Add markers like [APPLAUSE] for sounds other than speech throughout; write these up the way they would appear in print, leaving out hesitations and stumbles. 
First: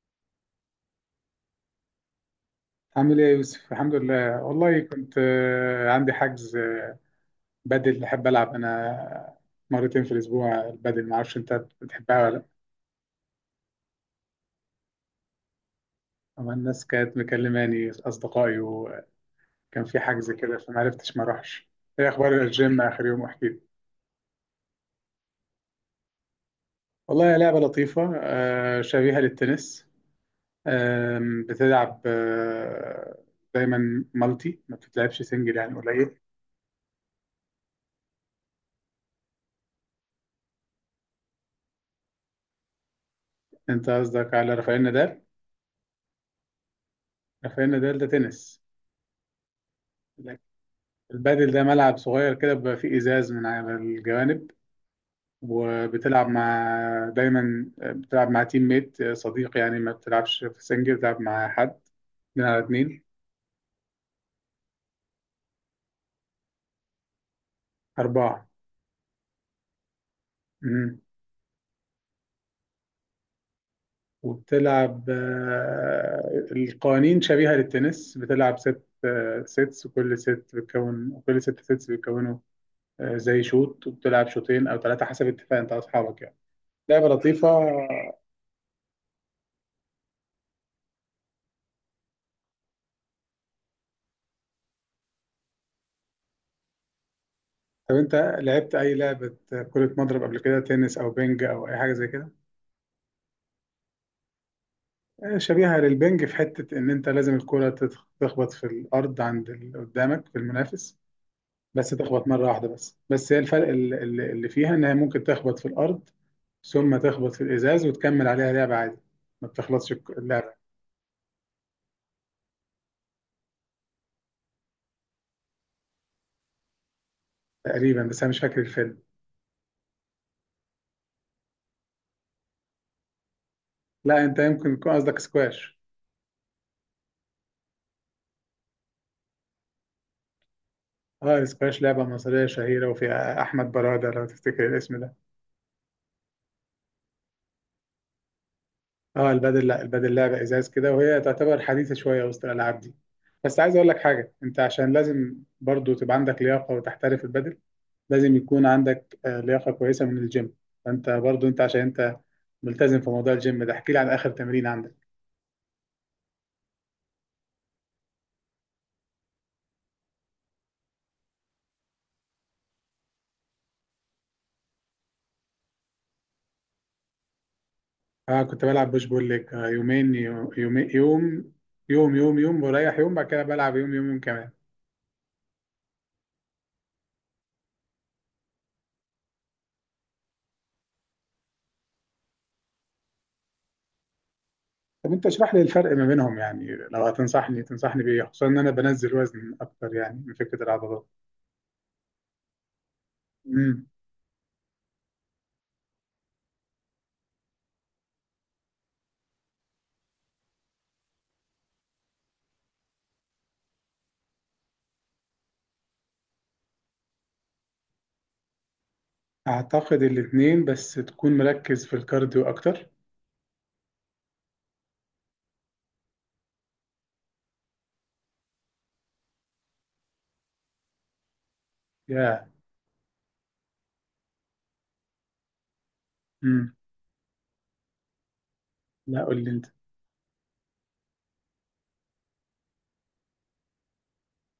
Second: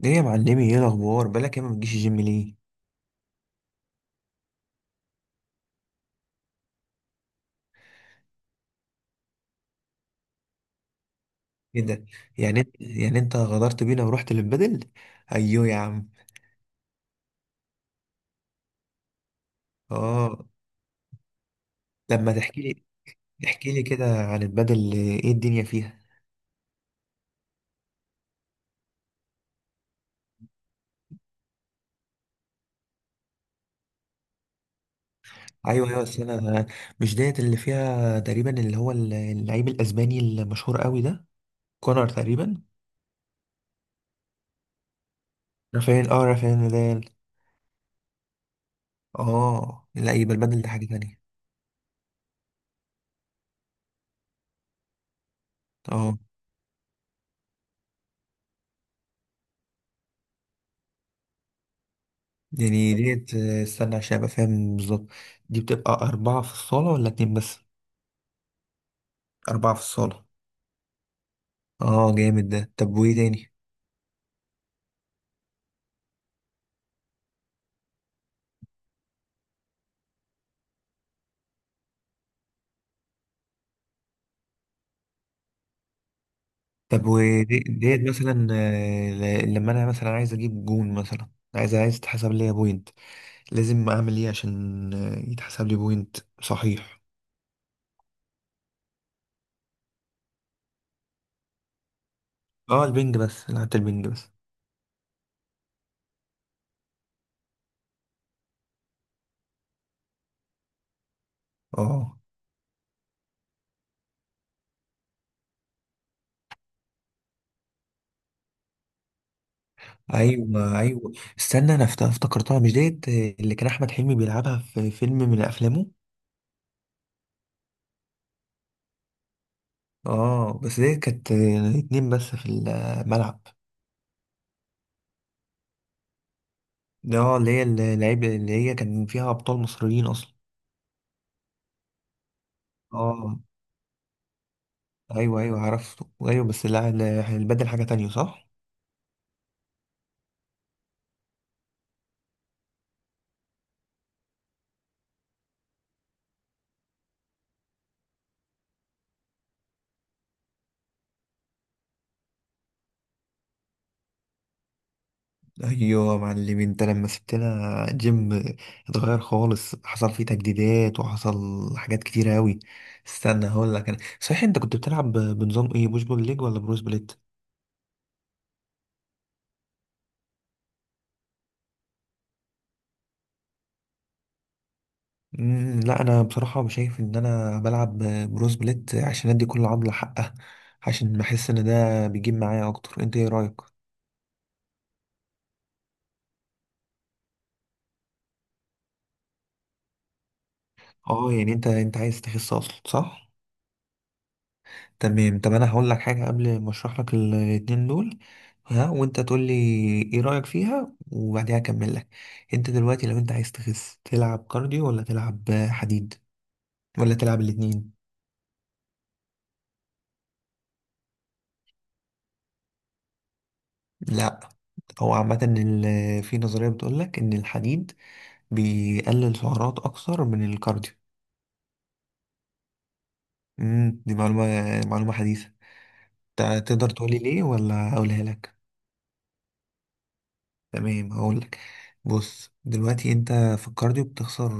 ليه يا معلمي؟ ايه الاخبار؟ بالك يا ما بتجيش الجيم ليه؟ عامل ايه يا يوسف؟ الحمد لله. والله كنت عندي حجز. بدل، بحب العب انا مرتين في الاسبوع. البدل، ما اعرفش انت ايه ده؟ بتحبها ولا لا؟ يعني انت غدرت بينا ورحت للبدل. ايوه يا عم. أما الناس كانت مكلماني اصدقائي، وكان في حجز اه. كده فما عرفتش ما اروحش. ايه لما اخبار تحكي الجيم؟ لي، اخر يوم احكي لي. احكي لي كده عن البدل، ايه الدنيا فيها. والله لعبه لطيفه، شبيهه للتنس. بتلعب دايما مالتي، ما بتتلعبش سنجل، يعني ايوه ايوه، قليل. بس انا مش ديت اللي فيها تقريبا، اللي هو اللعيب الاسباني المشهور قوي ده، كونر تقريبا. انت قصدك على رافائيل نادال؟ رافائيل، اه، رافائيل نادال. رافائيل نادال ده تنس. اه لا، يبقى البدل ده حاجه تانية. البادل ده ملعب صغير كده بيبقى فيه إزاز من على الجوانب، اه وبتلعب مع. دايما بتلعب مع تيم ميت، صديق يعني، ما بتلعبش في سنجل، بتلعب مع حد، اتنين على يعني اتنين. ديت، استنى عشان ابقى فاهم بالظبط. دي بتبقى اربعه في الصاله ولا اتنين بس؟ أربعة. اربعه في الصاله. مم. اه جامد ده، طب وايه تاني؟ وبتلعب، القوانين شبيهة للتنس، بتلعب ست سيتس، وكل ست بتكون كل ست سيتس بيتكونوا زي شوط، وبتلعب شوطين أو ثلاثة حسب اتفاق أنت وأصحابك، يعني طب لعبة لطيفة. وديت مثلا، لما انا مثلا عايز اجيب جون مثلا، عايز تحسب لي بوينت، لازم اعمل ايه عشان يتحسب لي بوينت؟ صحيح. طب انت لعبت اي لعبة كرة مضرب قبل كده؟ تنس او بينج او اي حاجة زي كده. اه البنج، بس لعبة البنج بس. شبيهة للبينج في حتة ان انت لازم الكرة تخبط في الارض عند اللي قدامك في المنافس، بس اه تخبط مرة واحدة بس، هي الفرق اللي فيها ان هي ممكن تخبط في الارض، ثم تخبط في الازاز وتكمل عليها لعبة عادي، ما بتخلصش اللعبة. ايوه ايوه، استنى انا افتكرتها، مش ديت اللي كان احمد حلمي بيلعبها في فيلم من افلامه؟ تقريبا بس انا مش فاكر الفيلم. اه بس ديت كانت اتنين بس في الملعب. لا، انت يمكن يكون قصدك سكواش. اه اللي هي اللعيبه، اللي هي كان فيها ابطال مصريين اصلا. اه، سكواش لعبة مصرية شهيرة، اه وفيها احمد برادة لو تفتكر الاسم ده. ايوه ايوه عرفته، ايوه، بس لا لا، احنا بنبدل حاجه تانية صح. اه البادل، لا البادل لعبه ازاز كده، وهي تعتبر حديثه شويه وسط الالعاب دي. بس عايز اقول لك حاجه، انت عشان لازم برضو تبقى عندك لياقه وتحترف البادل، لازم يكون عندك لياقه كويسه من الجيم. فانت برضو انت عشان انت ملتزم في موضوع الجيم ده. احكي لي عن اخر تمرين عندك. ايوه يا معلم، انت لما سبتنا جيم اتغير خالص، حصل فيه تجديدات وحصل حاجات كتيره قوي. استنى هقول لك، انا صحيح، انت كنت بتلعب بنظام ايه، بوش بول ليج ولا بروس بليت؟ اه، كنت بلعب بوش بول ليج، يومين يومين، يوم يوم يوم، يوم بريح يوم، بعد كده بلعب يوم يوم يوم كمان. مم، لا انا بصراحه شايف ان انا بلعب بروس بليت عشان ادي كل عضله حقها، عشان بحس ان ده بيجيب معايا اكتر، انت ايه رايك؟ طب انت اشرح لي الفرق ما بينهم، يعني لو تنصحني بايه، خصوصا ان انا بنزل وزن اكتر، يعني من فكره العضلات. اه يعني انت عايز تخس اصلا صح. امم. تمام، طب انا هقول لك حاجه قبل ما اشرح لك الاتنين دول، ها، وانت تقول لي ايه رايك فيها، وبعديها اكمل لك. انت دلوقتي لو انت عايز تخس، تلعب كارديو ولا تلعب حديد ولا تلعب الاتنين؟ اعتقد الاثنين، بس تكون مركز في الكارديو اكتر. لا، هو عامه في نظريه بتقول لك ان الحديد بيقلل سعرات اكثر من الكارديو. يا دي معلومه، معلومه حديثه. امم. تقدر تقول لي ليه ولا اقولها لك؟ لا، قول لي انت. تمام هقول لك. بص دلوقتي انت في الكارديو بتخسر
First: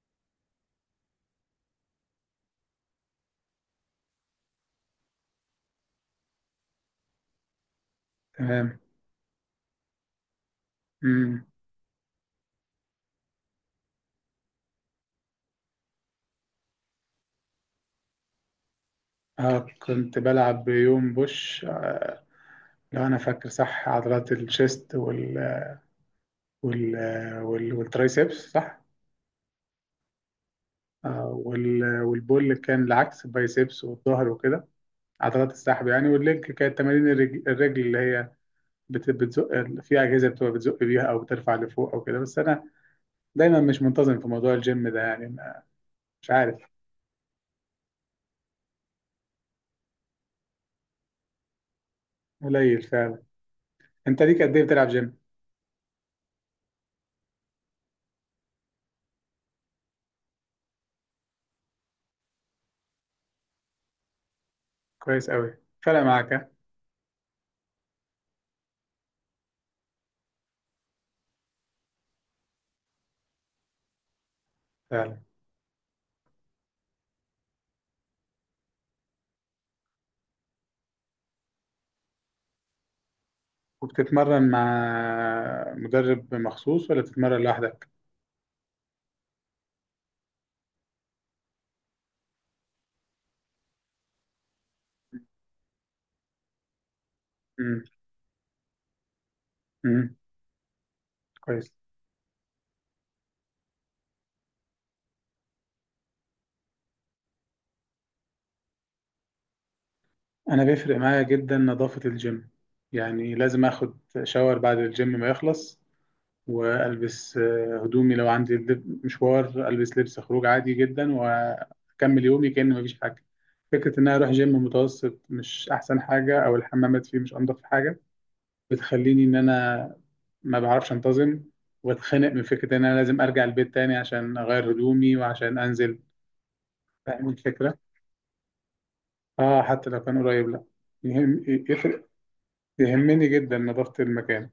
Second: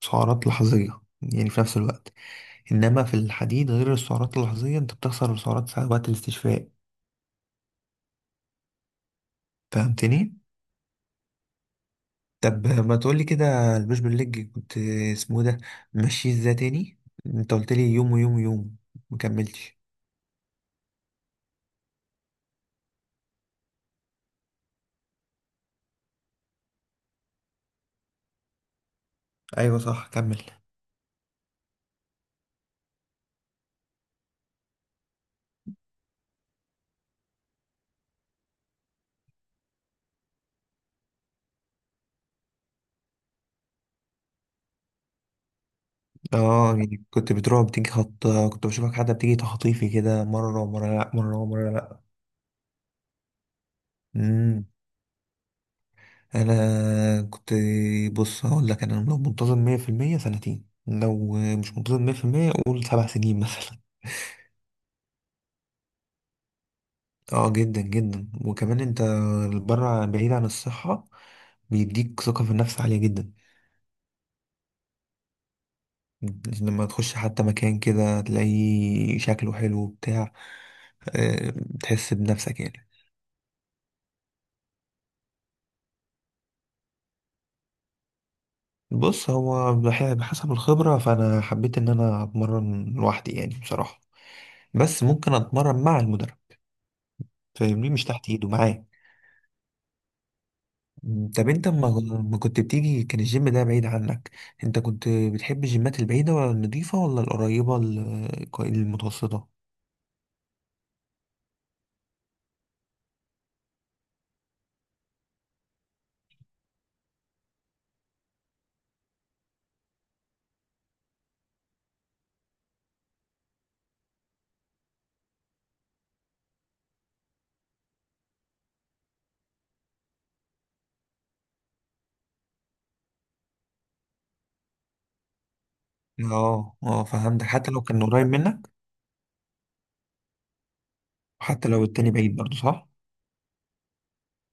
سعرات لحظية، يعني في نفس الوقت، إنما في الحديد غير السعرات اللحظية أنت بتخسر السعرات ساعة وقت الاستشفاء. تمام. فهمتني؟ امم. طب ما تقولي كده، البوش بالليج كنت، اسمه إيه ده، ماشي ازاي تاني؟ أنت قلت لي يوم ويوم ويوم، اه، مكملتش. كنت بلعب يوم بوش، لو انا فاكر صح، عضلات الشيست وال والترايسبس صح؟ أيوة صح، كمل. والبول كان العكس، البايسبس والظهر وكده، عضلات السحب يعني. والليج كانت تمارين الرجل، اللي هي بتزق في اجهزه، بتبقى بتزق بيها او بترفع لفوق او كده. بس انا دايما مش منتظم في موضوع الجيم ده، يعني مش عارف. اه يعني كنت بتروح بتيجي خط، كنت بشوفك حد بتيجي تخطيفي كده، مرة ومرة لأ، مرة ومرة لأ. قليل فعلا. انت ليك قد ايه مم. بتلعب جيم؟ انا كنت، بص هقول لك، انا لو منتظم 100% سنتين، لو مش منتظم 100% قول سبع سنين مثلا. كويس قوي. فرق معاك ها؟ [LAUGHS] اه جدا جدا، وكمان انت بره بعيد عن الصحة، بيديك ثقة في النفس عالية جدا، فعلا. لما تخش حتى مكان كده تلاقيه شكله حلو بتاع، آه، تحس بنفسك يعني. وبتتمرن مع مدرب مخصوص ولا بتتمرن لوحدك؟ بص، هو بحسب الخبرة، فأنا حبيت إن أنا أتمرن لوحدي يعني، بصراحة، بس ممكن أتمرن مع المدرب، امم. فاهمني، مش تحت إيده معاه. امم. مم، طب انت كويس. ما كنت بتيجي، كان الجيم ده بعيد عنك؟ انت كنت بتحب الجيمات البعيدة ولا النضيفة ولا القريبة المتوسطة؟ انا بيفرق معايا جدا نظافة الجيم، يعني لازم اخد شاور بعد الجيم ما يخلص، والبس هدومي. لو عندي مشوار، البس لبس خروج عادي جدا، واكمل يومي كأن مفيش حاجة. فكرة ان انا اروح جيم متوسط مش احسن حاجة، او الحمامات فيه مش انضف حاجة، بتخليني ان انا ما بعرفش انتظم، واتخنق من فكره ان انا لازم ارجع البيت تاني عشان اغير هدومي وعشان انزل. اه اه فاهم فهمتك، حتى الفكره. لو كان قريب منك، اه، حتى لو كان قريب، لا يهم، وحتى لو يفرق. التاني بعيد برضه صح. يهمني جدا نظافه المكان.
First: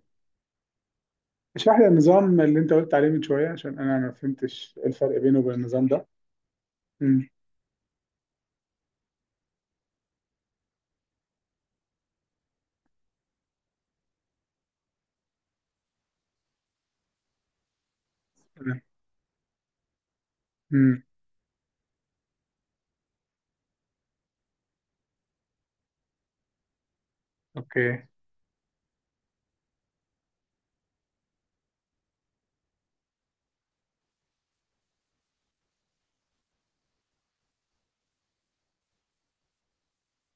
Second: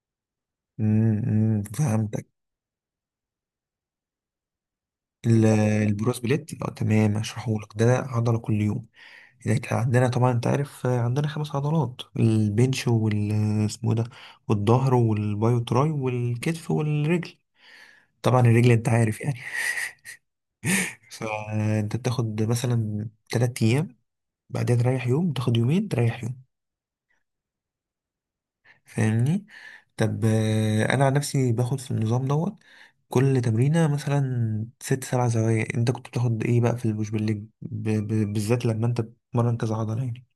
امم، أمم، اشرح لي فهمتك. النظام اللي انت قلت عليه من شويه، عشان انا ما فهمتش إيه الفرق بينه ال- وبين النظام ده. البروس بليت، اه تمام امم. هشرحهولك. ده عضلة كل يوم، اذا كان عندنا، طبعا انت عارف، عندنا خمس عضلات، البنش وال، اسمه إيه ده، والظهر والباي والتراي والكتف والرجل، طبعا الرجل تمام. انت عارف يعني. امم. فانت بتاخد مثلا تلات ايام، بعدها تريح يوم، تاخد يومين تريح يوم، اوكي. فاهمني. طب انا عن نفسي باخد في النظام دوت كل تمرينة مثلا ست سبع زوايا، انت كنت بتاخد ايه بقى في البوش بالليج بالذات لما انت بتتمرن كذا عضلة يعني؟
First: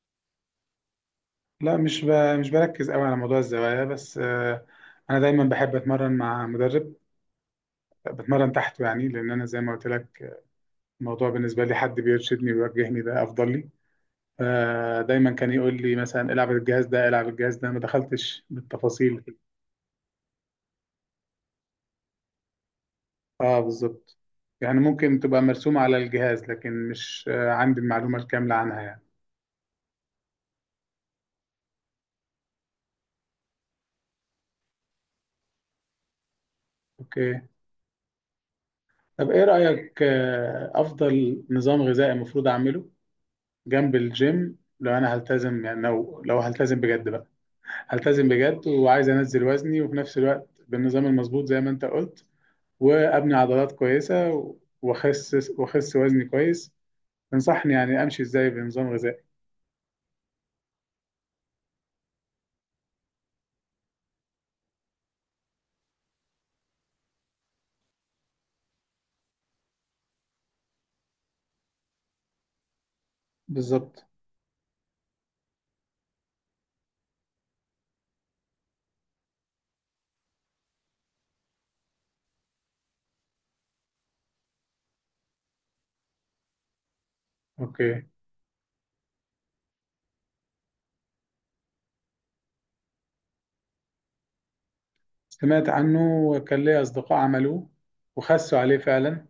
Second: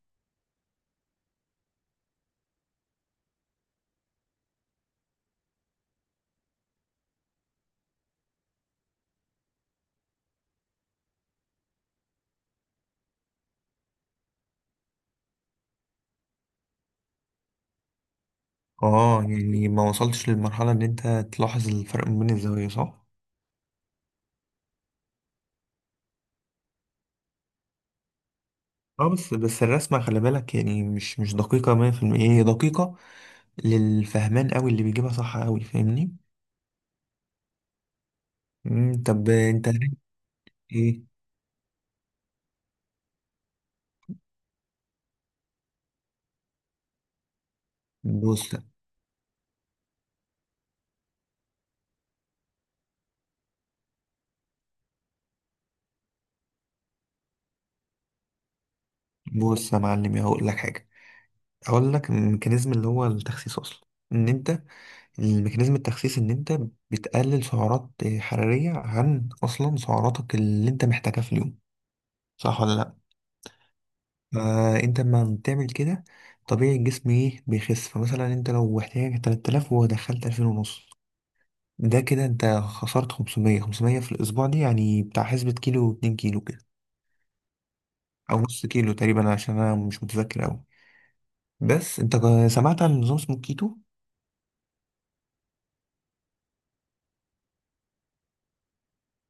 لا، مش بركز قوي على موضوع الزوايا، بس انا دايما بحب اتمرن مع مدرب، بتمرن تحته، يعني لان انا زي ما قلت لك الموضوع بالنسبة لي، حد بيرشدني ويوجهني ده أفضل لي. فدايما كان يقول لي مثلا العب الجهاز ده، العب الجهاز ده، ما دخلتش بالتفاصيل. اه يعني ما وصلتش للمرحلة ان انت تلاحظ الفرق ما بين الزوايا صح؟ اه، بالظبط. يعني ممكن تبقى مرسومة على الجهاز، لكن مش عندي المعلومة الكاملة عنها يعني. اه بس بس الرسمة خلي بالك، يعني مش دقيقة 100%، هي دقيقة للفهمان قوي اللي بيجيبها صح قوي، فاهمني؟ اوكي. مم، طب طب ايه انت رأيك، ايه؟ أفضل نظام غذائي المفروض أعمله جنب الجيم، لو أنا هلتزم يعني، لو هلتزم بجد بقى، هلتزم بص بجد، وعايز أنزل وزني، وفي نفس الوقت بالنظام المظبوط زي ما أنت قلت، وابني عضلات كويسه، واخس وزني كويس. تنصحني يعني امشي ازاي بنظام غذائي؟ بص يا معلم، ايه، هقول لك حاجه. هقول لك الميكانيزم اللي هو التخسيس اصلا، ان انت ان انت بتقلل سعرات حراريه عن اصلا سعراتك اللي انت محتاجها في اليوم، صح ولا لا؟ بالظبط. فانت لما بتعمل كده، طبيعي الجسم ايه، بيخس. فمثلا انت لو احتاجك 3000 ودخلت 2000 ونص، ده كده انت خسرت 500 500 في الاسبوع، دي يعني بتاع حسبة كيلو، 2 كيلو كده اوكي. او نص كيلو تقريبا، عشان انا مش متذكر اوي. بس انت سمعت عن نظام اسمه كيتو؟ سمعت عنه، وكان لي اصدقاء عملوه، وخسوا عليه فعلا،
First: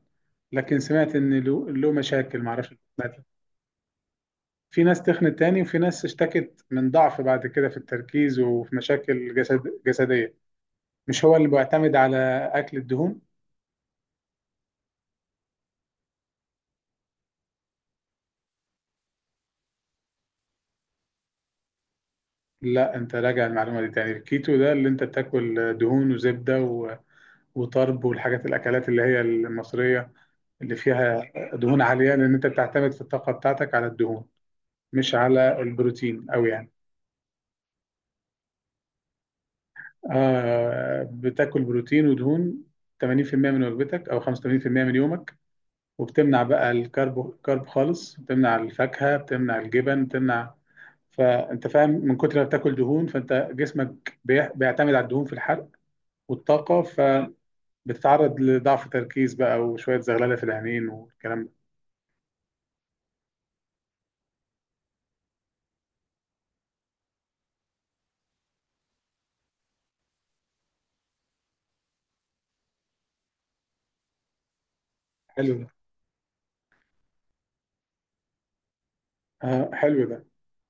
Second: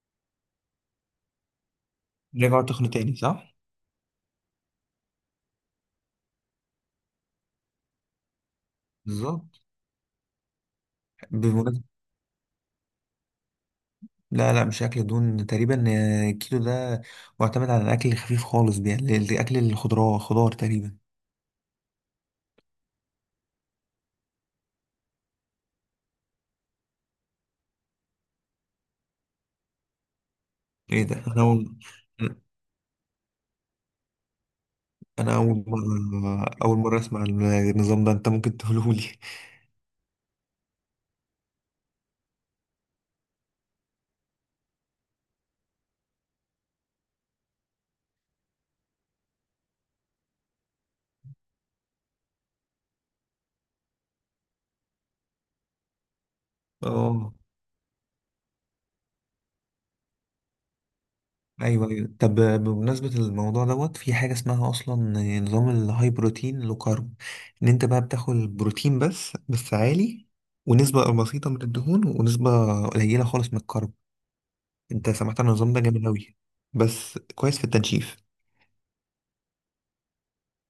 لكن سمعت ان له مشاكل، رجعوا معرفش. تخنوا تاني سمعت صح؟ في ناس تخنت تاني، وفي ناس اشتكت من ضعف بعد كده في التركيز، وفي مشاكل بالظبط. جسديه. مش هو اللي بمناسبة، بيعتمد على اكل الدهون؟ لا لا، مش أكل دهون تقريبا، الكيتو ده معتمد على الأكل الخفيف خالص، يعني أكل الخضراء، خضار تقريبا. لا، انت راجع المعلومه دي تاني. الكيتو ده اللي انت بتاكل دهون وزبده وطرب، والحاجات الاكلات اللي هي المصريه اللي إيه ده، فيها أنا أول دهون عاليه، لان انت بتعتمد في الطاقه بتاعتك على الدهون، مش أنا على أول البروتين مرة قوي يعني. أول مرة أسمع عن النظام ده، أنت ممكن تقوله لي؟ بتاكل بروتين ودهون 80% من وجبتك او 85% من يومك، وبتمنع بقى كرب خالص، بتمنع الفاكهه، بتمنع الجبن، بتمنع. فانت فاهم، من كتر ما بتاكل دهون فانت جسمك بيعتمد على الدهون في الحرق والطاقه، فبتتعرض أه لضعف تركيز بقى، وشويه زغلله في العينين والكلام ده. ايوه ايوه، طب بمناسبه الموضوع دوت، في حاجه اسمها اصلا نظام الهاي بروتين لو كارب، ان انت بقى بتاكل بروتين بس عالي، ونسبه بسيطه من الدهون، ونسبه قليله خالص من الكارب، انت سمعت عن حلو. النظام ده؟ جامد قوي، بس كويس في التنشيف. آه، حلو ده،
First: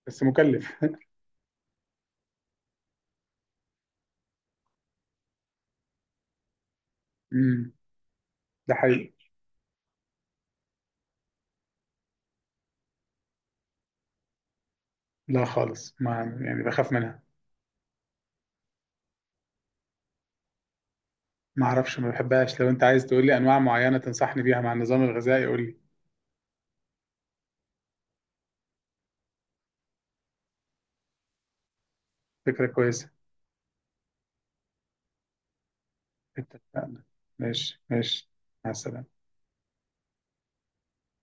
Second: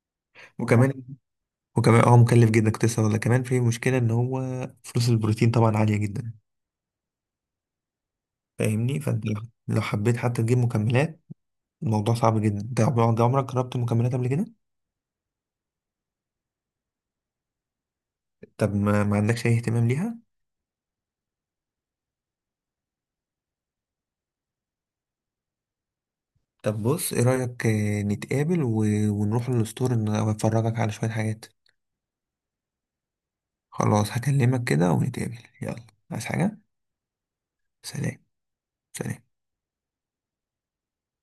بس مكلف. وكمان وكمان اه مكلف جدا، كنت لسه هقول لك كمان، في مشكله ان هو فلوس البروتين طبعا عاليه جدا، [LAUGHS] امم. ده فاهمني. حقيقي. فانت لو حبيت حتى تجيب مكملات، الموضوع صعب جدا، انت عمرك جربت مكملات قبل كده؟ لا خالص، ما يعني بخاف منها. طب ما عندكش اي اهتمام ليها؟ ما اعرفش، ما بحبهاش. لو انت عايز تقول لي انواع معينة تنصحني بيها مع النظام الغذائي قول لي. طب بص ايه رأيك، نتقابل و، ونروح للاسطور ان افرجك على شوية حاجات. فكرة كويسة. خلاص هكلمك كده ونتقابل، يلا، عايز [LAUGHS] حاجة؟ اتفقنا. ماشي سلام. ماشي. مع السلامة. سلام.